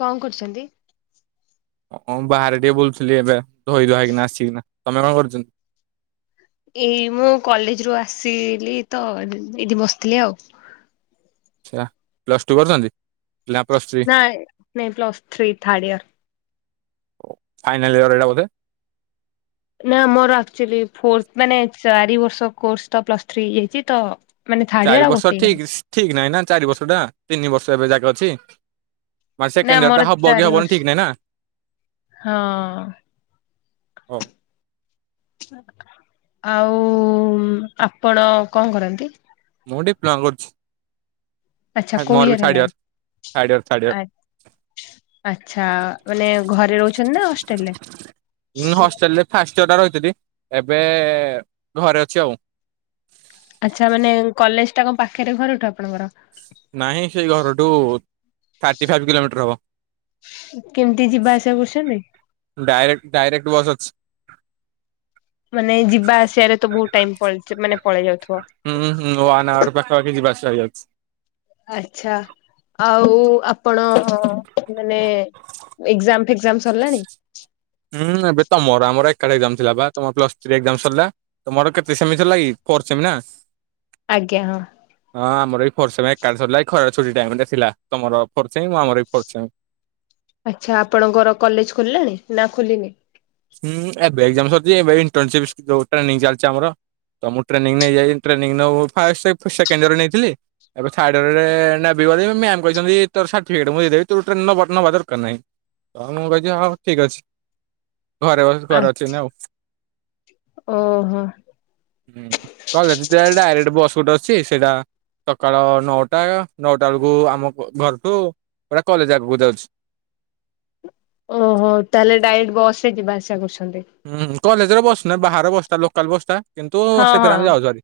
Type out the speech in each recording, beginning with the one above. କଣ କରୁଚନ୍ତି? ହଁ ବାହାରେ ଟିକେ ବୁଲୁଥିଲି ଏବେ, ଧୋଇ ଧୁଆ ହେଇକିନା ଆସିକିନା। ତମେ କଣ କରିଚନ୍ତି? ଏଇ ମୁଁ କଲେଜରୁୁ ଆସିଲି ତ ଏଠ ଏଠି ବସିଥିଲି ଆଉ। ଆଚ୍ଛା ପ୍ଲସ୍ ଟୁ କରୁଛନ୍ତି? ନା ପ୍ଲସ ଥ୍ରୀ ନାଇଁ ନାଇଁ ପ୍ଲସ ଥ୍ରୀ ଥାର୍ଡ ଇୟର। ଓ ଫାଇନାଲ ଇୟର ଏଇଟା ବୋଧେ? ନା ମୋର ଆକ୍ଚୁଆଲି ଫୋର୍ଥ ମାନେ ଚାରି ବର୍ଷ କୋର୍ସ ତ ପ୍ଲସ୍ ଥ୍ରୀ ହେଇଯାଇଛି ତ ମାନେ ଥାର୍ଡ ଚାରି ଇୟର ଆଉ ବର୍ଷ ଗୋଟେ ଇୟର ଠିକ, ଠିକ ନାହିଁ ନା ଚାରି ବର୍ଷ ଟା ତିନି ବର୍ଷ ଏବେ ଯାକ ଅଛି। ମାନେ ନା ସେକେଣ୍ଡ ମୋର ଇୟରଟା ହବ କି ଚାରି ହବନି ବର୍ଷ ଠିକ ନାହିଁ ନା। ହଁ। ହଉ। ଆଉ ଆପଣ କଣ କରନ୍ତି? ମୁଁ ଡିପ୍ଲମା କରୁଛି। ଆଛା କୋଉ ମୋର ବି ଇୟର ଥାର୍ଡ ହେଲାଣି ଥାର୍ଡ ଇୟର ଥାର୍ଡ ଇୟର ଆ ଆଛା ମାନେ ଘରେ ରହୁଛନ୍ତି ନା ହଷ୍ଟେଲ୍‌ ରେ? ହଷ୍ଟେଲ ରେ ଫାଷ୍ଟଇୟରଟା ରହିଥିଲି। ଏବେ ଘରେ ଅଛି ଆଉ। ଆଚ୍ଛା ମାନେ କଲେଜ ଟା କଣ ପାଖରେ ଘରଠୁ ଆପଣଙ୍କର? ନାହିଁ ସେଇ ଘରଠୁ ଥାର୍ଟି ଫାଇପି କିଲୋମିଟର ହବ। କେମିତି ଯିବା ଆସିବା କରୁଶନ୍ତି? ଡାଇରେକ୍ଟ ଡାଇରେକ୍ଟ ବସ୍ ଅଛି। ମାନେ ଯିବା ଆସିବାରେ ତ ବହୁତୁ ଟାଇମ ପଳେଇ ମାନେ ପଳେଇ ଯାଉଥିବ। କ କି ଯିବା ଆସିବା ହେଇଯାଉଛି ଆଛା ଆଉ ଆପଣ ମାନେ ଏକ୍ଜାମ ଏକ୍ଜାମ ସରିଲଣି? କାଲି ଏକ୍ଜାମ ଥିଲା ବା ତମର ପ୍ଲସ୍ ଥ୍ରି ଏକ୍ଜାମ ସରିଲା ତମର କେତେ ସେମି ଥିଲା କି ଫୋର୍ ସେମି ନା। ଆଜ୍ଞା ହଁ ହଁ ଆମର ଏଇ ଫୋର୍ ସେମୀ ଏକାଳେ ସରିଲା ଏ ଖରାରେ ଛୁଟି ଟାଇମ ରେ ଥିଲା ତମର ଫୋର୍ ସେମି ଆମର ବି ଫୋର୍ ସେମି ଆଚ୍ଛା ଆପଣଙ୍କର କଲେଜ ଖୋଲିଲାଣି ନା ଖୋଲିିନି? ହୁଁ ଏବେ ଏକ୍ଜାମ ସରିଛି ଏବେ ଏଣ୍ଟନର୍ଶିପ ଯୋଉ ଟ୍ରେନିଂ ଚାଲିଛି ଆମର ତ ମୁଁ ଟ୍ରେନିଂ ନେଇଯାଇ ଟ୍ରେନିଂ ନଉ ଫା ସେକେଣ୍ଡ ୟରେ ନେଇଥିଲି ଏବେ ଥାର୍ଡ ଇୟରେ ନେବି ମ୍ୟାାମ କହିଛନ୍ତି ତୋର ସାର୍ଟିଫିକଟ ମୁଁ ଦେଇଦେବି ତୁ ଟ୍ରେ ନବା ଦରକାର ନାହିଁ। ତ ମୁଁ କହୀଛି ହଉ ଠିକ ଅଛି। ଘରେ ବସ ଆ ଘରେ ଅଛିନା ଆଉ ଓହୋ। ହୁଁ କ ହେଲା ଜିବି ଡାଇରେକ୍ଟ ବସ ଗୁଟେ ଅଛି ସେଇଟା ସକାଳ ନଅଟା ନଅଟା ବେଳକୁ ଆମ ଘରଠୁ ପୁରା କଲେଜ ଆଗକୁ ଯାଉଛି। ଓହୋ ତାହେଲେ ଡାଇରେକ୍ଟ ବସ ରେ ଯିବା ଆସିବା କରୁଛ ହୁଁ କଲେଜ ର ବସ ନା ବାହାର ବସ୍ ଟା ଲୋକାଲ ବସ୍ ଟା କିନ୍ତୁ ହଁ ସେଥିରେ ହଁ ଆମେ ଯାଉଛୁହେରି।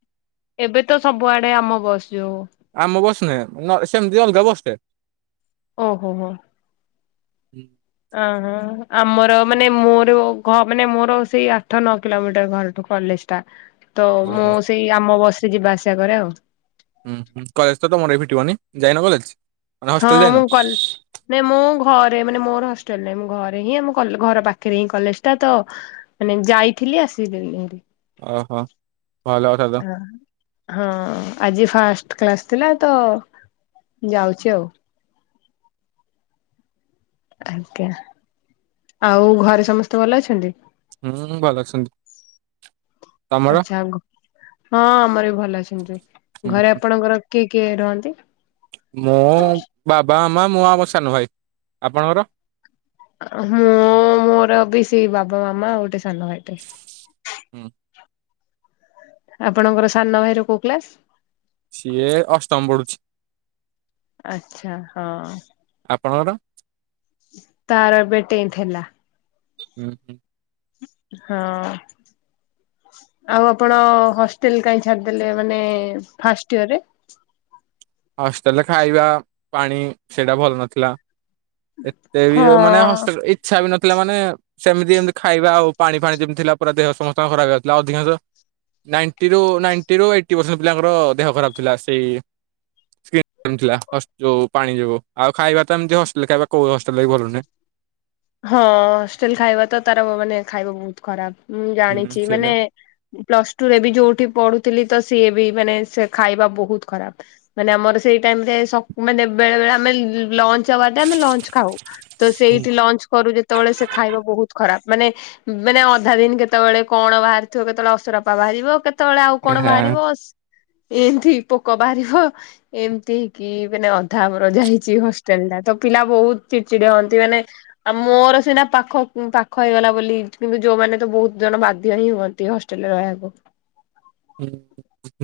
ଏବେ ତ ସବୁଆଡେ ଆମ ବସ୍ ଯୋଉ ଆମ ବସ ନୁହେଁ ସେମତି ଅଲଗା ବସ ଟେ ଓହୋ ହୋ ହୁଁ। ଅହ ଆମର ମାନେ ମୋର ଘ ମାନେ ମୋର ସେଇ ଆଠ ନଅ କିଲୋମିଟର ଘରଠୁ କଲେଜ ଟା ତ ମୁଁ ଓହୋ ସେଇ ଆମ ବସ ରେ ଯିବା ଆସିବା କରେ ଆଉ। ହୁଁ ହୁଁ କଲେଜ ତମର ବି ଫିଟିବନି ଯାଇନ କଲେଜ? ମାନେ ହଁ ହଷ୍ଟେଲ ଯାଇନ ମୁଁ କଲ ମୁଁ ଘରେ ମାନେ ମୋର ହସ୍ ଟେଲ ନାହିଁ ଘରେ ହିଁ ଆମ ଘର ପାଖରେ ହିଁ କଲେଜ ଟା ତ ମାନେ ଯାଇଥିଲି ଆସିଲିଣି ହେରି। ଓହୋ। ଭଲ କଥା ତ ହଁ ଆଜି ଫାଷ୍ଟ କ୍ଲାସ ଥିଲା ତ ଯାଉଛି ଆଉ। ଆଜ୍ଞା ଆଉ ଘରେ ସମସ୍ତେ ଭଲ ଅଛନ୍ତି? ହୁଁ ଭଲ ଅଛନ୍ତି। ତମର? ଆଚ୍ଛା ହଁ ଆମର ବି ଭଲ ଅଛନ୍ତି ଘରେ ଆପଣଙ୍କର କିଏ କିଏ ରୁହନ୍ତି? ମୁଁ ବାବା ମାମ ମୁଁ ଆମ ସାନ ଭାଇ। ଆପଣଙ୍କର? ମୁଁ ମୋର ବି ସେଇ ବାବା ମାମା ଗୋଟେ ସାନ ଭାଇଟେ। ହୁଁ। ଆପଣଙ୍କର ସାନ ଭାଇ ର କୋଉ କ୍ଲାସ? ସିଏ ଅଷ୍ଟମ ପଢୁଛି। ଆଛା ହଁ। ଆପଣଙ୍କର? ତାର ଏବେ ଟେନ୍ଥ ହେଲା। ହୁଁ ହୁଁ। ହଁ। ଆଉ ଆପଣ ହଷ୍ଟେଲ କାହିଁ ଛାଡିଦେଲେ ମାନେ ଫାର୍ଷ୍ଟ ଇୟରରେ? ହଷ୍ଟେଲରେ ଖାଇବା ପାଣି ସେଇଟା ଭଲ ନଥିଲା। ଏତେ ବି ହଁ ମାନେ ହଷ୍ଟେଲ ଇଚ୍ଛା ବି ନ ଥିଲା ମାନେ ସେମିତି ଏମିତି ଖାଇବା ଆଉ ପାଣି ଫାଣି ଯେମିତି ଥିଲା ପୁରା ଦେହ ସମସ୍ତଙ୍କ ଖରାପ ହେଇଯାଉଥିଲା ଅଧିକାଂଶ। ନାଇଣ୍ଟି ରୁ ନାଇଣ୍ଟି ରୁ ଏଇଟି ପରସେଣ୍ଟ ପିଲାଙ୍କର ଦେହ ଖରାପ ଥିଲା ସେଇ। ଥି ଥିଲା ହସ ଯୋଉ ପାଣି ଯୋଗୁ ଆଉ ଖାଇବା ତ ଏମିତି ହଷ୍ଟେଲ ଖାଇବା କଉ ବି ହଷ୍ଟେଲ ରେ ବି ଭଲ ନୁହେଁ। ହଁ ହଷ୍ଟେଲ ଖାଇବା ତ ତାର ବ ମାନେ ଖାଇବା ବହୁତ ଖରାପ। ମୁଁ ହୁଁ ଜାଣିଛି ମାନେ ସେଇଟା ପ୍ଲସ ଟୁ ରେ ବି ଯୋଉଠି ପଢୁଥିଲି। ତ ସିଏ ବି ମାନେ ସେ ଖାଇବା ବହୁତ ଖରାପ ମାନେ ଆମର ସେଇ ଟାଇମରେ ସକ୍ ମାନେ ବେଳେ ବଳେ ଆମେ ଲ-ଲଞ୍ଚ ଆୱାର୍ ଟା ଆମେ ଲଞ୍ଚ ଖାଉ ତ ସେଇଠି ଲଞ୍ଚ। କରୁ ଯେତେବେଳେ ସେ ଖାଇବା ବହୁତ ଖରାପ ମାନେ ମାନେ ଅଧା ଦିନ କେତେବେଳେ କଣ ବାହାରିଥିବ କେତେବେଳେ ଅସର ପା ବାହାରିବ କେତେବେଳେ ଆଉ କଣ ବାହାରିବ ଏମିତି ପୋକ ବାହାରିବ ଏମିତି ହେଇ କି ମାନେ ଅଧା ଆମର ଯାଇଛି ହଷ୍ଟେଲ। ଟା ପିଲା ବହୁତ ଚିଡ଼ିଚିଡ଼ି ହୁଅନ୍ତି ମାନେ। ଆଉ ମୋର ସିନା ପାଖ ପାଖ ହେଇଗଲା ବୋଲି କିନ୍ତୁ ଯୋଉମାନେ ତ ବହୁତ ଜଣ ବାଧ୍ୟ ହିଁ ହୁଅନ୍ତି ହଷ୍ଟେଲ ରେ ରହିଆକୁ। ହୁଁ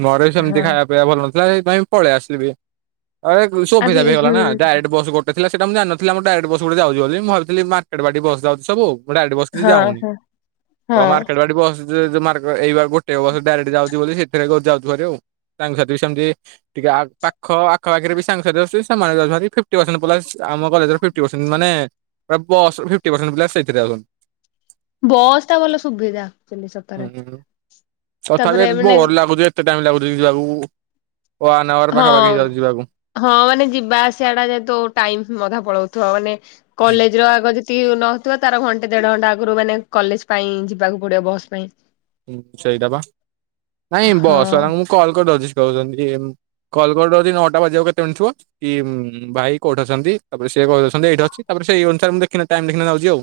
ଘରେ ବି ସେମିତି ଖାଇବା ପିଇବା ଭଲ ନଥିଲା ସେଇଥିପାଇଁ ପଳେଇ ଆସିଲି ବି। ଆ ଏ ସୁବିଧା ଆଜି ବି ହେଇଗଲା ହୁଁ ନା ଡାଇରେକ୍ଟ ବସ ଗୋଟେ ଥିଲା ସେଟା ମୁଁ ଜାଣିନଥିଲି ଆମ ଡ଼ାଇରେକ୍ଟ ବସ ଗୁଟେ ଯାଉଛି ବୋଲି ମୁଁ ଭାବିଥିଲି ମାର୍କେଟେ ବାଟେ ବସ ଯାଉଛି ସବୁ। ମୁଁ ଡାଇରେକ୍ଟ ବସ କିଛି ହଁ ଯାଉନି ହଁ ତ ହଁ ମାର୍କେଟ ବାଟେ ବସ ଯ ମାର୍କ ଏଇ ପା ଗୋଟେ ବସ ଡ଼ାଇରେକ୍ଟ ଯାଉଛି ବୋଲି ସେଥିରେ ଏକ ଯାଉଛୁ ହେରି ଆଉ ସାଙ୍ଗ ସାଥି ବି ସେମିତି ଟିକେ ଆ ପାଖ ଆଖ ପାଖରେ ବି ସାଙ୍ଗ ରେ ଆସୁଚି ସେମାନେ ଯାଉଚୁ ହେରି ଫିଫଟି ପସେଣ୍ଟ ପ୍ଲସ ଆମ କଲେଜରେ ଫିଫଟି ପସେଣ୍ଟ ମାନେ। ବସ୍ ଫିଫ୍ଟି ପସେଣ୍ଟ ପିଲା ସେଇଥିରେ ଯାଉଛନ୍ତି। ବସ୍ ଟା ଭଲ ସୁବିଧା ଆକଚୁଲି ସତରେ। ହୁଁ ତଥାପି ତାପରେ ଏତେ ମାନେ ବୋର ଲାଗୁଛି ଏତେ ଟାଇମ ଲାଗୁଛି ଯିବାକୁ ୱାନ୍ ଆୱାର ହଁ ପାଖାପାଖି ହେଇଯାଉଛି ଯିବାକୁ। ହଁ ମାନେ ଯିବା ଆସିବା ଟା ଯେହେତୁ ଟାଇମ ଅଧା ପଳଉଥିବା ମାନେ କଲେଜ ର ଆଗ ଯେତିକି ନଥିବ ତାର ଘଣ୍ଟେ ଦେଢ ଘଣ୍ଟା ଆଗରୁ ମାନେ କଲେଜ ପାଇଁ ଯିବାକୁ ପଡିବ ବସ୍ ପାଇଁ। ହୁଁ ସେଇଟା ବା ନାଇଁ ବସ୍ ହଁ ବାଲାଙ୍କୁ ମୁଁ କଲ୍ କରିଦଉଛି ସେ କହୁଛନ୍ତି ଉଁ। କଲ୍ କରଦଉଛି ନଅଟା ବାଜିବାକୁ କେତେ ମିନିଟି ଥିବ କି ଉଁ ଭାଇ କୋଉଠି ଅଛନ୍ତି ତାପରେ ସିଏ କହିଦଉଛନ୍ତି ଏଇଠି ଅଛି ତାପରେ ସେଇ ଅନୁସାରେ ମୁଁ ଦେଖିନା ଟାଇମ ଦେଖିନା ଯାଉଛି ଆଉ।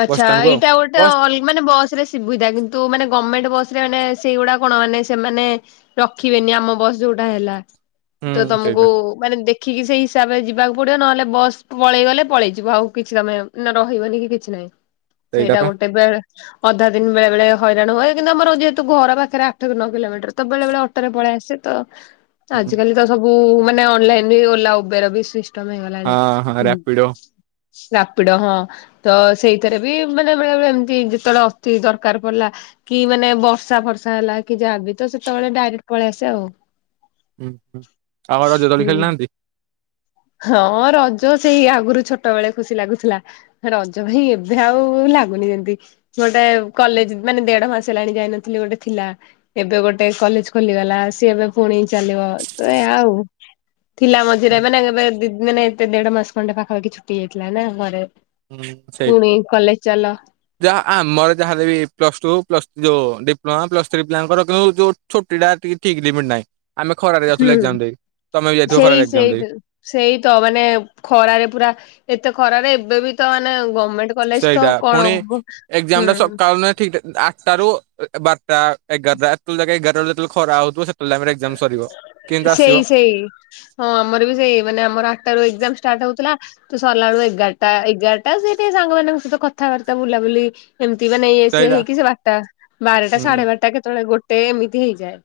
ଆଚ୍ଛା ବସଷ୍ଟାଣ୍ଡକୁ ଆଉ ଏଇଟା ଗୋଟେ ବସ୍ ଅଲ ମାନେ ବସ ରେ ସୁବିଧା କିନ୍ତୁ ମାନେ ଗମେଣ୍ଟ ବସ ରେ ମାନେ ସେଇଗୁଡା କଣ ମାନେ ସେମାନେ ରଖିବେନି ଆମ ବସ ଯୋଉଟା ହେଲା। ହୁଁ ତ ତମକୁ ସେଇଟା ମାନେ ଦେଖ ଦେଖିକି ସେଇ ହିସାବରେ ଯିବାକୁ ପଡିବ ନହେଲେ ବସ ପଳେଇଗଲେ ପଳେଇ ଯିବ ଆଉ କିଛି ତମେ ନା ରହିବନି କି କି କିଛି ନାଇଁ ସେଇଟା ଗୋଟେ ବେଳେ ଅଧା ଦିନ ବେଳେ ବେଳେ ହଇରାଣ ହୁଏ କିନ୍ତୁ ଆମର ଯେହେତୁ ଘର ପାଖରେ ଆଠ ରୁ ନଅ କିଲୋମି ଟର ତ ବେଳେ ବେଳେ ଅଟୋରେ ପଳେଇ ଆସେ ତ ହୁଁ। ଆଜିକାଲି ତ ସବୁ। ମାନେ ଅନଲାଇନ ବି ଓଲା ଉବେର ବି ସିଷ୍ଟମ ହେଇଗଲାଣି ହଁ ହଁ ଉଁ। ରାପିଡୋ ରାପିଡୋ ହଁ। ତ ସେଇଥିରେ ବି ମାନେ ବେଳେବେଳେ ଏମିତି ଯେତେବେଳେ ଅତି ଦରକାର ପଡିଲା କି ମାନେ ବର୍ଷା ଫ ସା ହେଲା କି ଯାହାବି ତ ସେତେବେଳେ ଡାଇରେକ୍ଟ ପଳେଇ ଆସେ ଆଉ। ହୁଁ ହୁଁ ଆଉ ରଜ ଦୋଳି ହୁଁ ଖେଳିନାହାନ୍ତି। ହଁ ରଜ ସେଇ ଆଗରୁ ଛୋଟ ବେଳେ ଖୁସି ଲାଗୁଥିଲା ରଜ ଭାଇ ଏବେ ଆଉ ଲାଗୁନି ଯେମତି ଗୋଟେ କଲେଜ ମାନେ ଦେଢ ମାସ ହେଲାଣି ଯାଇନଥିଲି ଗୋଟେ ଥିଲା ଏବେ ଗୋଟେ। କଲେଜ ଖୋଲିଗଲା ସିଏ ଏବେ ପୁଣି ଚାଲିବ ତ ଏ ଆଉ। ଥିଲା ମଝିରେ ଏବେ ଏବେ ମେ ଏତେ ଦେଢ ମାସ ଖଣ୍ଡେ ପାଖାପାଖି ଛୁଟି ହେଇଯାଇଥିଲା ନା ଘରେ ହୁଁ ସେଇଟା ପୁଣି କଲେଜ ଚାଲ ଯାହା ଆ ମୋର ଯାହା ବି ପ୍ଲସ ଟୁ ପ୍ଲସ ଯୋଉ ଡିପ୍ଲୋମା ପ୍ଲସ୍ ଥ୍ରୀ ପିଲଙ୍କର କିନ୍ତୁ ଯୋଉ ଛୁଟିଟା ଟିକେ ଠିକ ଲିମିଟ ନାହିଁ। ଖରାାରେ ଯାଉଥିଲୁ ହୁଁ। ଏକଯାମ ଦେଇ। ତମେ ବି ଯାଇଥିବ ସେଇ ଖରାରେ ଏକ୍ଜାମ ଦେଇ। ସେଇତ ସେଇ ତ ମାନେ ଖରାରେ ପୁରା ଏତେ ଖରାରେ ଏବେ ବି ତ ମାନେ ଗଭର୍ଣମେଣ୍ଟ କଲେଜ ତ ସେଇଟା କଣ ପୁଣି ଏକ୍ଜାମ ଟା ହୁଁ। ସକାଳ ଠିକ ଟା ରୁ ବାରଟା ଏଗାରଟା ଏତେବେଳେ ଯାକେ ଏଗାରଟା ବେଳେ ଖରା ହଉଥିବ ସେତେବେଳେ ଟାଇମ୍ ରେ ଏକ୍ସାମ୍ ସରିବ। କେମିତି ଆସିବ ସେଇ ସେଇ ହଁ ଆମର ବି ସେଇ ମାନେ ଆମର ଆଠଟା ରୁ ଏକ୍ସାମ୍ ଷ୍ଟାଟ୍ ହଉଥିଲା ତ ସରଲାଳୁ ଏଗାରଟା ଏଗାରଟା ସେ ଟିକ ସାଙ୍ଗମାନଙ୍କ ସହିତ କଥାବାର୍ତ୍ତା ବୁଲାବୁଲି ଏମିତି ନେଇ ସେଇଟା ହେଇକି ସେ ବାରଟା ବାରଟା ହୁଁ ସାଢେ ବାରଟା କେତେବେଳେ ଗୋଟେ ଏମିତି ହେଇଯାଏ।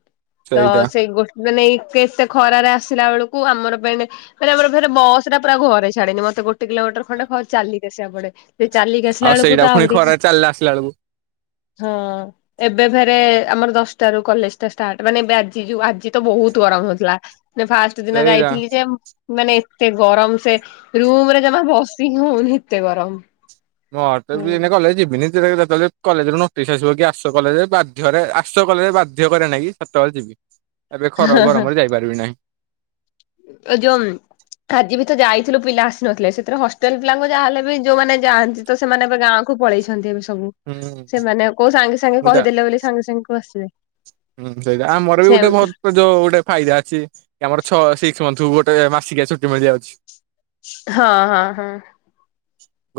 ତ ସେଇଟା ସେଇ ଗୋଟ ମାନେ ଏତେ ଏତେ ଖରାରେ ଆସିଲା ବେଳକୁ ଆମର ପାଇଁ ମାନେ ଆମର ଫରେ ବସ୍ ଟା ପୁରା ଘରେ ଛାଡେନି ମତେ ମତେ ଗୋଟେ କିଲୋମିଟର ଖଣ୍ଡେ ଚାଲିକି ଆସିବା ପଡେ ସେ ଚାଲିକି ଆସିଲା ଆଉ ବେଳକୁ ସେଇଟା ତ ପୁଣି ଆହୁରି ଖରା ଚାଲିଲା ଆସିଲା ବେଳକୁ ହଁ ଏବେ ଫେରେ ଆମର ଦଶଟା ରୁ କଲେଜ ଟା ଷ୍ଟାର୍ଟ ମାନେ ଆ ଯୋଉ ଆଜି ତ ବହୁତ ଗରମ ହେଉଥିଲା ଫାଷ୍ଟ ଦିନ ସେଇଟା ଯାଇଥିଲି ଯେ ମାନେ ଏତେ ଗରମ ସେ ରୁମ୍ ରେ ଜମା ବସିି ହି ହଉନି ଏତେ ଗରମ। ମୁଁ ହୁଁ। କଲେଜ ଯିବିନି। ଯେତେବେଳେ କଲେଜ ନୋଟିସ୍ ଆସିବ କି ଆସ କଲେଜରେ ବାଧ୍ୟରେ ଆସ କଲେଜରେ ବାଧ୍ୟ କରେ ନାଇଁ କି ସେତେବେଳେ ଯିବି। ଏବେ ଖରା ଗରମରେ ଯାଇପାରିବି ନାହିଁ। ଏ ଯୋଉ ଆଜି ଭି ତ ଯାଇଥିଲୁ ପିଲା ନଥିଲେ ସେଥିରେ ହଷ୍ଟେଲ ପିଲାଙ୍କୁ ଯାହା ହେଲେ ବି ଯୋଉମାନେ ଯାଆନ୍ତି ତ ସେମାନେ ଏବେ ଗାଁକୁ ପଳେଇଛନ୍ତି ଏବେ ସବୁ ହୁଁ ସେମାନେ କୋଉ ସାଙ୍ଗେ ସାଙ୍ଗେ ବୁଝା କହିଦେଲେ ବୋଲି ସାଙ୍ଗେ ସାଙ୍ଗେ କୋଉ ଆସିବେ। ହୁଁ ସେଇଟା ଆମର ବି ସେ ଗୋଟେ ବହୁତ ଯୋଉ ଗୋଟେ ଫାଇଦା ଅଛି ଆମର ଛଅ ସିକ୍ସ ଗୋଟେ ମାସିକିଆ ଛୁଟି ମିଳିଯଆାଉଛି। ହଁ ହଁ ହଁ।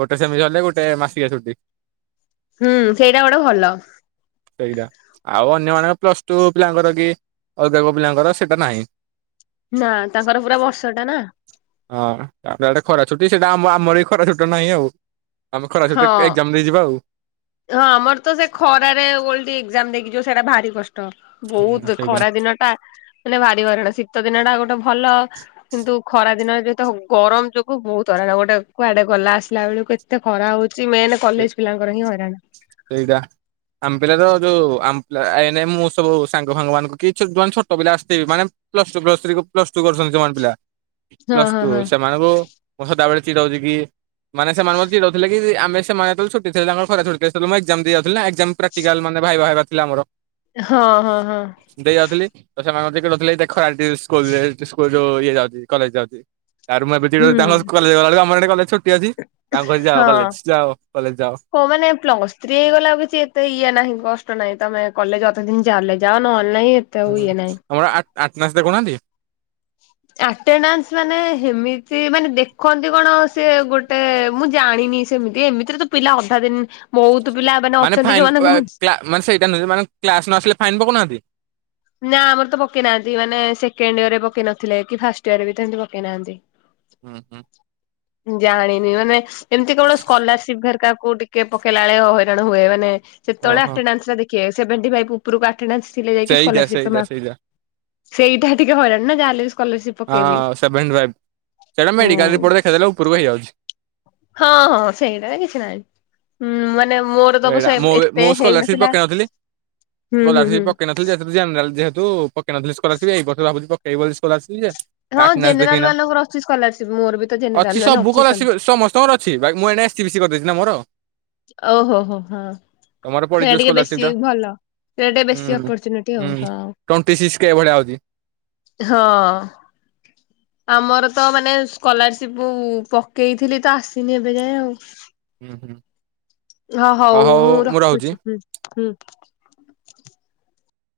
ଗୋଟେ ସେମି ସରିଲେ ଗୋଟେ ମାସିକଆ ଛୁଟି। ହୁଁ ସେଇଟା ଗୋଟେ ଭଲ। ସେଇଟା ଆଉ ଅନ୍ୟ ମାନଙ୍କ ପ୍ଲସ ଟୁ ପିଲାଙ୍କର କି ଅଲଗା କୋଉ ପିଲାଙ୍କର ସେଇଟା ନାହିଁ। ନା ତାଙ୍କର ପୁରା ବର୍ଷ ଟା ନା। ହଁ ତାପରେ ଆଉ ଗୋଟେ ଖରା ଛୁଟି ସେଇଟା ଆମ ଆମର ଏ ଖରା ଛୁଟି ନାହିଁ ଆଉ। ଆମେ ଖରାଛୁଟେ ହଁ। ଏକ୍ଜାମ ଦେଇଯିବା ଆଉ। ହଁ ଆମର ତ ସେ ଖରାରେ ଓଲଟି ଏକ୍ଜାମ ଦେଇକିଯିବ ସେଟା ଭାରି କଷ୍ଟ। ହୁଁ ବହୁତ ସେଇଟା ଖରା ଦିନ ଟା ମାନେ ଭାରି ହଇରାଣ ଶୀତ ଦିନ ଟା ଗୋଟେ ଭଲ କିନ୍ତୁ ଖରା ଦିନରେ ଯେତେ ଗରମ ଯୋଗୁ ବହୁତ ହଇରାଣ ଗୋଟେ କୁଆଡେ ଗଲା ଆସିଲା ବେଳକୁ ଏତେ ଖରା ହଉଛି ସେ ମେନ୍ ସେ କଲେଜ ପିଲାଙ୍କର ହିଁ ହଇରାଣ। ସେଇଟା। ଆମ ପିଲା ତ ଯୋଉ ଆମ ପିଲା ଏ ନାଇ ମୁଁ ସବୁ ସାଙ୍ଗ ଫାଙ୍ଗ ମାନଙ୍କୁ କି ଯଉମାନେ ଛୋଟ ପିଲା ଆସିଥିବି ମାନେ plus two plus three plus two କରୁଛନ୍ତି ଯେଉଁ ମାନେ ପିଲା ହଁ ପ୍ଲସ ହଁ ଟୁ ହଁ। ସେମାନଙ୍କୁ ମୁଁ ସଦାବେଳେ ଚିଡଉଛି କି ମାନେ ସେମାନେ ମୋତେ ଚିଡଉଥିଲେ କି ଆମେ ସେମାନେ ଛୁଟି ଥିଲେ ତାଙ୍କ ଖରାଛୁଟି ଥିଲା ସେତେବେଳେ ଏକ୍ଜାମ ଦେଇ ଯାଉଥିଲ ପ୍ରାଟିକାଲ ମାନେ ଭାଇବା ଫାଇବା ଥିଲା ମୋର ହଁ ହଁ ହଁ ଦେଇ ଯାଉଥିଲି ସେମାନ ମୋତେ ଚିଡଉଥିଲେ ଏ ଯାଉଛି କଲେଜ ଯାଉଛି ଆରେ ମୁଁ ଏବେ ଚିଡଉଛି ହୁଁ ତାଙ୍କ କଲେଜ ଗଲାବେଳକୁ ଆମର ଏ କଲେଜ ଛୁଟି ଅଛି ତାଙ୍କୁ କହୁଛି ଯାଅ ହଁ। କଲେଜ ଯାଅ। କଲେଜ ଯାଅ। ହଁ ମାନେ ପ୍ଲସ୍ ଥ୍ରୀ ହେଇଗଲା କିଛି ଏତେ ଇଏ ନାହିଁ କଷ୍ଟ ନାହିଁ ତମେ କଲେଜ ଅଧେ ଦିନ ଯାଇଲେ ଯାଅ ନହେଲେ ନାଇଁ ଏତେ ଆଉ ଇଏ ନାହିଁ। ଆଟ୍ନାନ୍ସ ଦେଖୁ ନାହାନ୍ତି? ଆଟ୍ନାନ୍ସ ମାନେ ସେମିତି ମାନେ ଦେଖନ୍ତି କଣ ସେ ଗୋଟେ ମୁଁ ଜାଣିନି। ସେମିତି ଏମିତିରେ ତ ପିଲା ଅଧା ଦିନ ବହୁତ ପିଲା ମାନେ ଅଛନ୍ତି ଫାଇନ୍ ଯୋଉମାନଙ୍କୁ ମୁଁ ମାନେ ସେଇଟା ନ ମାନେ, କ୍ଲାସ ନ ଆସିଲେ ଫାଇନ୍ ପକଉନାହାନ୍ତି ନା ଆମର ତ ପକେଇ ନାହାନ୍ତି ମାନେ ସେକେଣ୍ଡ ଇୟର୍ ରେ ପକେଇ ନଥିଲେ କି ଫାଷ୍ଟ ଇୟର୍ ରେ ବି ସେମତି ପକେଇନାହାନ୍ତି। ହୁଁ ହୁଁ ଜାଣିନି ମାନେ ଏମତି କୋୖଣସି ସ୍କଲାରସିପ୍ ଘରିକା କୁ ଟିକେ ପକେଇଲା ବେଳେ ହଇରାଣ ହୁଏ, ମାନେ କେତେବେଳେ ଓହୋ ଆଟ୍ନାନ୍ସ ଟା ଦେଖିବେ ସେଭେନ୍ଟି ଫାଇଭ୍ ଉପରକୁ ଆଟ୍ନାନ୍ସ ଥିଲେ ଯାଇକି ସେଇଟା ସ୍କଲାରସିପ୍ ସେଇଟା ସେଇଟା ସେଇଟା ଟିକେ ହଇରାଣ ନା ଯାହା ହେଲେବି ହଁ ସେଭେନ୍ଟି ଫାଇଭ୍ ସେଟା ହୁଁ। ମେଡିକାଲ ରିପୋର୍ଟ ଦେଖେଇଦେଲେ ଉପରକୁ ହେଇଯାଉଛି। ହଁ ହଁ ସେଇଟାରେ କିଛି ନାହିଁ ମାନେ ମୋର ତବୁ ଏଇଟା ସେ ଏତେ ହେଇନଥିଲା ହୁଁ ଚଲା ହୁଁ ସେ ହୁଁ। ପକ୍କେଇ ନଥିଲ ଯ ତୁ ପକେଇ ନଥିଲ କରସିବ ଏଇ ବର୍ ଭାବୁ ପକେଇବ କରସିବ ଯେ ହଁ ଜେନେରାଲ ଦେଖ ମାନଙ୍କର ଅଛି ସ୍କଲାରସିପ ମୋର ବି ତ ଅଛି ଜେନେରାଲ ମାନେ ସବୁ ଭୁକର ଆସ ସ୍କଲାରସିପ। ସମସ୍ତଙ୍କର ଅଛି ମୁ ଏସିତି ବିଶି କରିଦେଇଛି ନା ମୋର ଓହୋ ହୋ ହୋ ତମର ସୋ ପଡିଯିବ ଟିକେ ସ୍କଲାରସିପ ବେଶୀ ଟା। ଭଲ। ଟ ହୁଁ ବେଶୀ ଅପରଚୁନିଟି ଆଉ ହୁଁ ହଁ। ଟ୍ୱେଣ୍ଟି ସିକ୍ସ କେ ଭଳିଆ ଆଉଛି। ହଁ। ଆମର ତ ମାନେ ସ୍କଲାରସିପ ପକେଇଥିଲି ତ ଆସିନି ଏବେ ଯାଏ ଆଉ। ହୁଁ ହୁଁ। ହଁ ହଉ ମୁଁ ରଖୁଛିୁ ହ ହୁଁ।